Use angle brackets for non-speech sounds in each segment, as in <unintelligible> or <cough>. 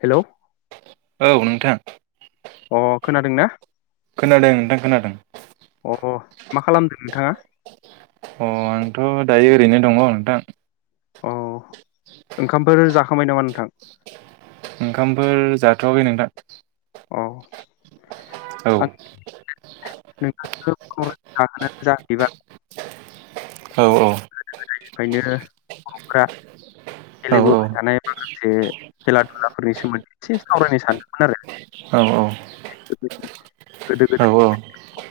Hello औ नोंथां अ खोनादों ना? खोनादों नोंथां खोनादों। अ मा खालामदों नोंथाङा? अ नोंथांआ दायो ओरैनो दङ नोंथां? अ ओंखामफोर जाखांबाय नामा नोंथां? ओंखामफोर जाथ'वाखै नोंथां। औ। औ। नोंथांनो कल हरनायनि जाहोनानो जाहैबाय औ औ निफ्रायनो बर'फोरा औ गेलेबोबाय थानाय एसे खेला दुलाफोरनि सोमोन्दै एसे सावरायनो सानदोंमोन आरो औ औ गोदो गोदाय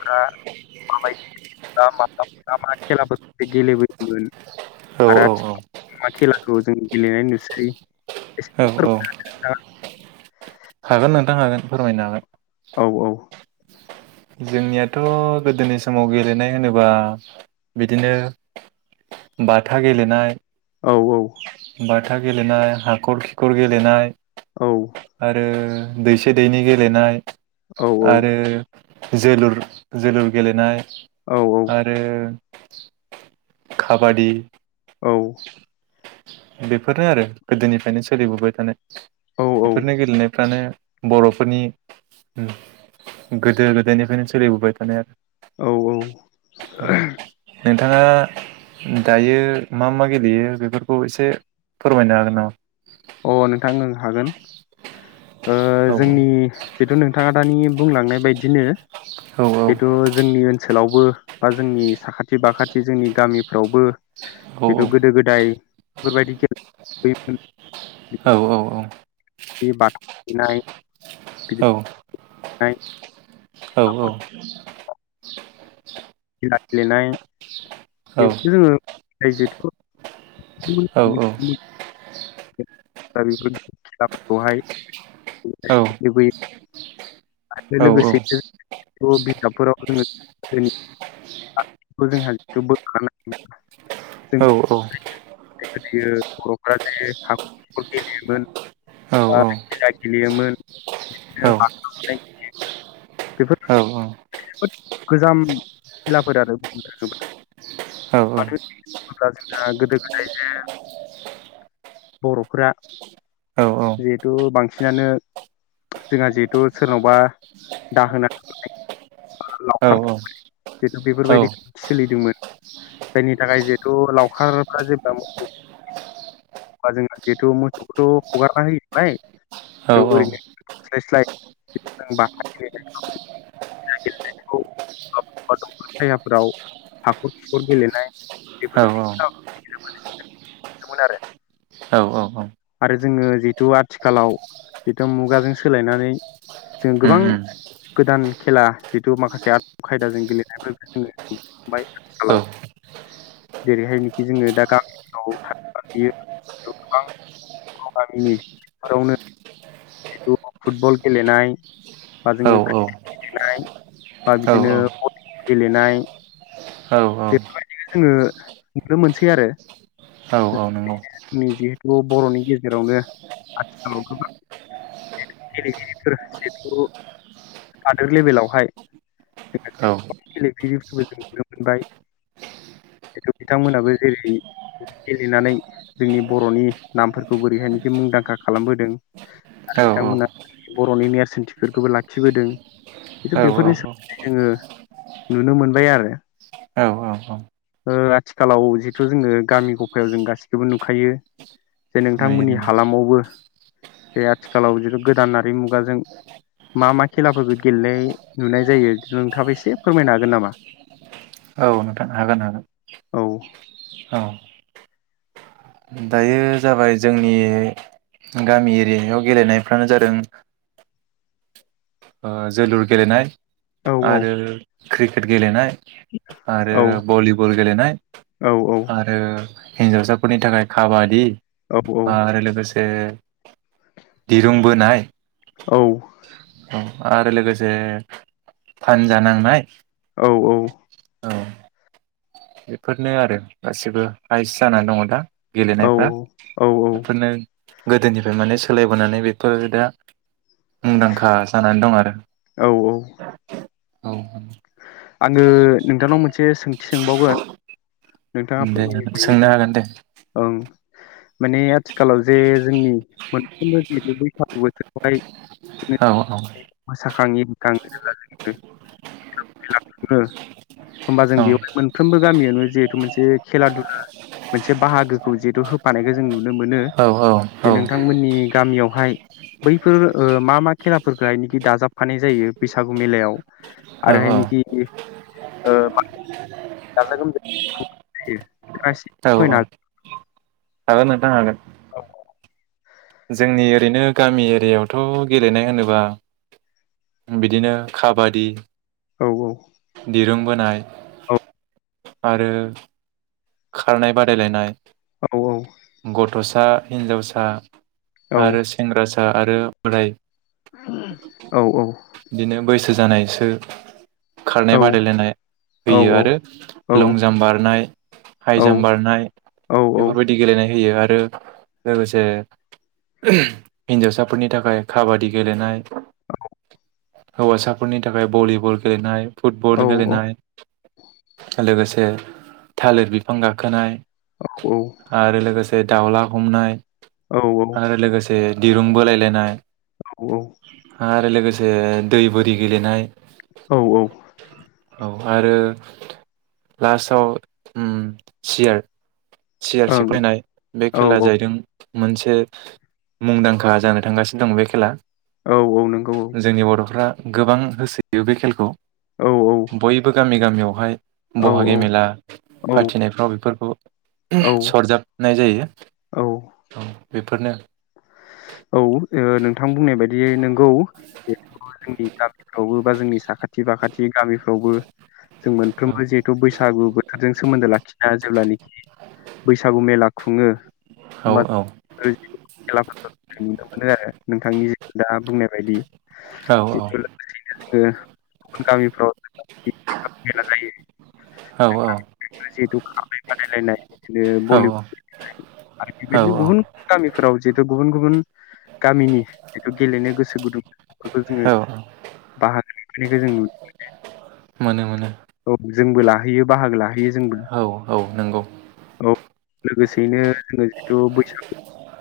फ्रा माबायदि माबा मा मा खेलाफोरखौ गेलेबोयोमोन औ आरो आथिखालावा मा खेलाखौ जों गेलेनाय नुसै एसे औ औ फोरमायना होनो हागोनना नोंथां। हागोन नोंथां हागोन फोरमायनो हागोन। औ औ। जोंनियाथ' गोदोनि समाव गेलेनाय होनोब्ला बिदिनो बाथा गेलेनाय औ औ। बाथा गेलेनाय हाखर खिखर गेलेनाय औ आरो दैसे दैनि गेलेनाय औ आरो जोलुर जोलुर गेलेनाय औ आरो खाबादि औ बेफोरनो आरो गोदोनिफ्रायनो सोलिबोबाय थानाय बेफोरनो औ गेलेनायफ्रानो बर'फोरनि उम गोदो गोदायनिफ्रायनो सोलिबोबाय थानाय आरो औ औ औ <unintelligible> बिथाङा दायो मा मा गेलेयो बेफोरखौ एसे फोरमायनो हागोन नामा? अ नोंथां ओं हागोन ओ हागोन जोंनि जिथु नोंथाङा दानि बुंलांनाय बायदिनो नामा जिथु जोंनि ओनसोल ओनसोलावबो बा जोंनि साखाथि बाखाथि जोंनि गामिफ्रावबो औ जिथ' गोदो गोदाय बेफोरबायदि <unintelligible> औ औ औ <unintelligible> औ <unintelligible> औ औ हाखर <unintelligible> औ <unintelligible> गाइजेथखौ उम औ उम उम <unintelligible> <unintelligible> औ औ गोदोयो बर'फोरा जे हाखर हाखर गेलेयोमोन बा गिला गेलेयोमोन बिदिनो बाथा बुनाय गेलेयोमोन बेफोर जोबोद गोजाम खिलाफोर आरो बुंनो थाङोब्ला मानो होननानै बुङोब्ला जोंहा गोदो गोदाय जे बर'फोरा जिहेथु बांसिनानो जोंहा जिहेथु सोरनावबा दाहोना थाहैनाय लावखार जिथु बेफोरबायदि सोलिदोंमोन जायनि थाखाय जिहेथु लावखारफ्रा जेब्ला मोसौ गुमो अब्ला जोंहा जेथु मोसौखौथ' हगारना होयोमोन नालाय ओरैनोलाय थास्लाय स्लाय बाथा गेलेयोमोन खेला गेलेनायखौ दंफां सायाफोराव हाखर खिखर गेलेनाय बेफोरबायदि <unintelligible> आरो आरो जोङो जिहेतु आथिखालाव जिथु मुगाजों सोलायनानै जोङो गोबां गोदान खेला जितु माखासे आदब खायदाजों गेलेनायफोरखौ जोङो नुबोबाय आथिखालाव जेरैहायनोखि जोङो दा गामियाव थाङोल्बा नुयो <unintelligible> गोबां गाव गामिनि फोथारावनो जिथु फुटबल गेलेनाय बा औ जोङो औ औ क्रिकेट गेलेनाय बा औ बिदिनो भलिबल गेलेनाय औ औ बेफोरबायदिनो जोङो नुनो मोनसै आरो औ <unintelligible> औ नंगौ जोंनि जिहेथु बर'नि गेजेरावनो आथिखालाव गोबां गेलेगिरिफोर जिहेथु हादोर लेभेलावहाय औ <unintelligible> गोबां गेलेगिरिफोरबो जों नुनो मोनबाय जेथु बिथांमोनाबो जेरै गेलेनानै जोंनि बर'नि नामफोरखौ बोरैहायनोखि मुंदांखा खालामबोदों औ आरो बिथांमोना बर'नि नेर्सोनथिफोरखौबो लाखिबोदों खिन्थु औ बेफोरनि सोमोन्दै जोङो नुनो मोनबाय आरो औ औ ओ आथिखालाव जिथु जोङो गामि गफायाव जों गासिखौबो नुखायो जे नुयो नोंथांमोननि नुयो हालामावबो जे आथिखालाव जिथु गोदानारि मुगाजों मा मा खेलाफोरखौ गेलेनाय नुनाय जायो नोंथाङाबो एसे फोरमायनो हागोन नामा? औ नोंथां हागोन हागोन औ औ दायो जाबाय जोंनि गामि एरियायाव गेलेनायफ्रानो जादों जोलुर गेलेनाय। औ आरो क्रिकेट गेलेनाय आरो औ भलि बल गेलेनाय औ आरो हिन्जावसाफोरनि थाखाय खाबादि औ आरो लोगोसे दिरुंबोनाय। औ। आरो लोगोसे फानजा नांनाय औ औ औ बेफोरनो आरो गासिबो हाइस जानानै दङ दा औ गेलेनायफ्रा। औ बेफोरनो गोदोनिफ्राय माने सोलायबोनानै बेफोर दा मुंदांखा जानानै दं आरो। औ औ औ आङो नोंथांनाव मोनसे सोंथि सोंबावगोन नोंथाङा दे फोरमायनो हायो। सोंनो हागोन दे ओं माने आथिखालाव जे जोंनि मोनफ्रोमबो जिथु बैसागु बोसोरावहाय औ औ खाङि <unintelligible> <unintelligible> होनबा जों औ बेयाव मोनफ्रोमबो गामियावनो जिहेथु मोनसे खेला दुला मोनसे बाहागोखौ जिहेतु होफानायखौ जों नु नुनो मोनो औ जे नोंथांमोननि गामियावहाय बैफोर मा मा खेलाफोरखौहाय दाजाबफानाय जायो बैसागु मेलायाव औ आरोहाय औ औ औ <unintelligible> हागोन नोंथां हागोन। जोंनि ओरैनो गामि एरियायावथ' गेलेनाय होनोब्ला बिदिनो काबादि औ औ दिरुं बोनाय आरो खारनाय बादायलायनाय औ औ गथ'सा हिनजावसा औ औ आरो सेंग्रा सिख आरो बोदाय औ ओं बिदिनो बैसो जानाय ओ खारनाय बादायलायनाय होयो आरो लंजाम्प बारनाय हाइ जाम्प बारनाय बेफोरबायदि गेलेनाय आरो लोगोसे हिनजावसाफोरनि थाखाय काबादि गेलेनाय हौवासाफोरनि थाखाय भलिबल गेलेनाय फुटबल गेलेनाय लोगोसे से थालिर बिफां गाखोनाय आरो लोगोसे दावला हमनाय आरो लोगोसे दिरुं बोलायलायनाय आरो लोगोसे दै बोरि गेलेनाय औ आरो लास्टआव उ सियार सियारसे फैनाय बे औ खेलाया जाहैदों मोनसे मुंदांखा जानो थांगासिनो दं बे खेला औ औ नंगौ औ फ्रा गोबां होसोयो बे खेलखौ औ बयबो गामि गामियावहाय औ बहागि मेला फाथिनायफ्राव बेफोरखौ औ सरजाबनाय जायो औ औ बेफोरनो औ ओ नोंथां बुंनाय बायदि नंगौ जिहेथु जोंनि गामि बावबो बा जोंनि साखा थि बाखाथि गामिफ्रावबो जों मोनफ्रोमबो औ जिहेथु बैसागु बोथोरजों सोमोन्दो लाखिना जेब्लानि बैसागु मेला खुङो औ बाथ ओरैथिं खेलाफोरखौ नुनो मोनो आरो नोंथांनि जे दा बुंनाय बायदि औ औ ओ गुबुन गामिफ्राव गिदिर गिदिर मेला जायो औ <inaudible> बे बादायलायनाय बिनो बलि औ <unintelligible> आरो बिदिनो औ गुबुन गामिफोराव बेथ' गुबुन गुबुन गामिनि जिथु गेलेनो गोसो गुदुं फोरखौ जोङो औ बाहागो लाफैनायखौ जों नुनो मोनो मोने मोनो जोंबो लाहैयो बाहागो लाहैयो जोंबो औ औ नंगौ औ लोगोसेयैनो जोङो जिथु बैसागु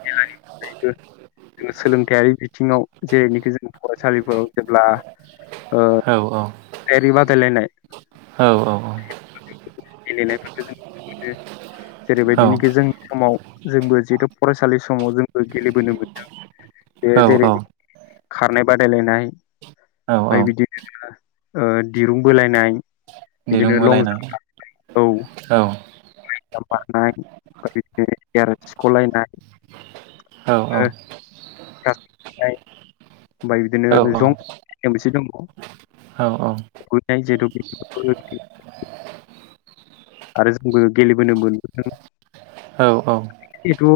मेलानि जों सोलोंथायारि बिथिङाव जेरैनोखि जों फरायसालिफोराव जेब्ला ओ औ सायरि बादायलायनाय औ औ औ गेलेनायफोरखौ जों नुनो मोनो जेरै औ बायदिनिखो जोंनि समाव जोंबो जिहेतु फरायसालि समाव जों गेलेबोनो मोनदों ए औ औ जेरै खारनाय बादायलायनाय ओमफाय औ बिदिनो जोङो ओह दिरुं बोलायनाय दिरुं बिदिनो लं बोलायनाय जाम बारनाय औ औ लं जाम बारनाय ओमफ्राय बिदिनो सियार औ सिख'लायनाय खास बुनाय ओमफ्राय बिदिनो औ जंसे औ <unintelligible> आरो जोंबो गेलेबोनो मोनबोदों औ जिथु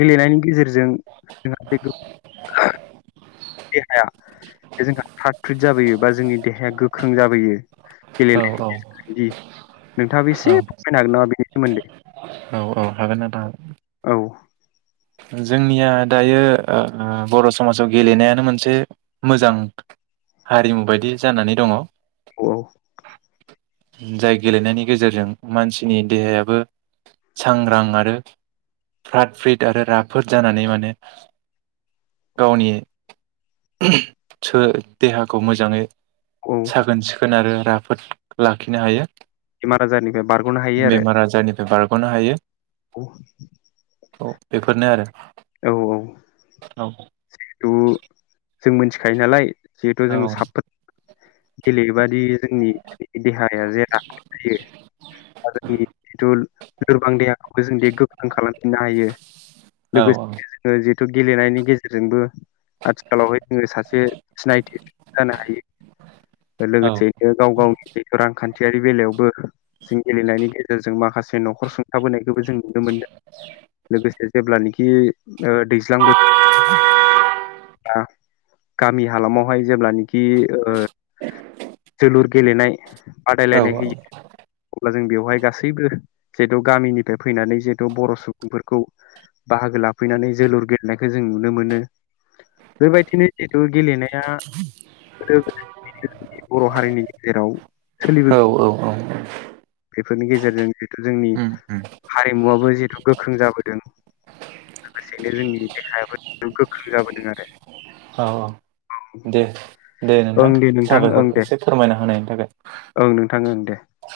गेलेनायनि गेजेरजों जोंहा बे देहाया जोंहा थ्राद थ्रिद जाबोयो बा जोंनि देहाया गोख्रों जाबोयो औ गेलेनायनि औ गेजेरजों जुदि नोंथाङाबो एसे औ फोरमायनो हागोन नामा बेनि सोमोन्दै हागोन नोंथां औ जोंनिया दायो ओह बर' समाजाव गेलेनायानो मोनसे मोजां हारिमु बायदि जानानै दङ औ जाय गेलेनायनि गेजेरजों मानसिनि देहायाबो सांग्रां आरो फ्रात फ्रित आरो राफोद जानानै माने गावनि ओह देहाखौ मोजाङै औ साखोन सिखोन आरो राफोद ला खिनो हायो मारा जारनिफ्राय बार बेमार आजारनिफ्राय बार गनो हायो <inaudible> औ बेफोरनो आरो औ दु जों मिथिखायो नालाय जिहेथु औ जों साफोद गेलेयोबादि जोंनि देहाया जे राफोद थायो जोंनि जिथु लोरबां देहाखौबो जोंदि गोख्रों खालामफिननो हायो लोगोसे जोङो जि गेलेनायनि गेजेरजोंबो आथिखाल आथिखालावहाय जोङो सासे सिनायथि जानो हायो औ लोगोसे नो गाव गाव जिथु रांखान्थियारि बेलायावबो जों गेलेनायनि गेजेरजों माखासे न'खर सुंथाबोनायखौबो जों नुनो मोनदों लोगोसे जेब्लानखि ओह दैज्लां बोथोर बा गामि हालामावहाय जेब्लानिखि ओह जोलुर गेलेनाय औ बादायलायनाय होयो अब्ला जों बेवहाय गासैबो जिहेथु गामिनिफ्राय फैनानै जिहेथु बर' सुबुंफोरखौ बाहागो लाफैनानै जोलुर गेलेनायखौ जों नुनो मोनो बेबायदिनो जिहेतु गेलेनाया बर' हारिनि गेजेराव सोलिबो औ औ बेफोरनि गेजेरजों जिहेथु जोंनि हारिमुवाबबो जिहेतु गोख्रों जाबोदों लोगोसेयैनो जोंनि देहायाबो गोख्रों जाबोदों आरो औ दे दे नोंथां ओं दे नोंथां ओं साबायखर दे एसे फोरमायना होनायनि ओं नोंथां ओं दे थाखाय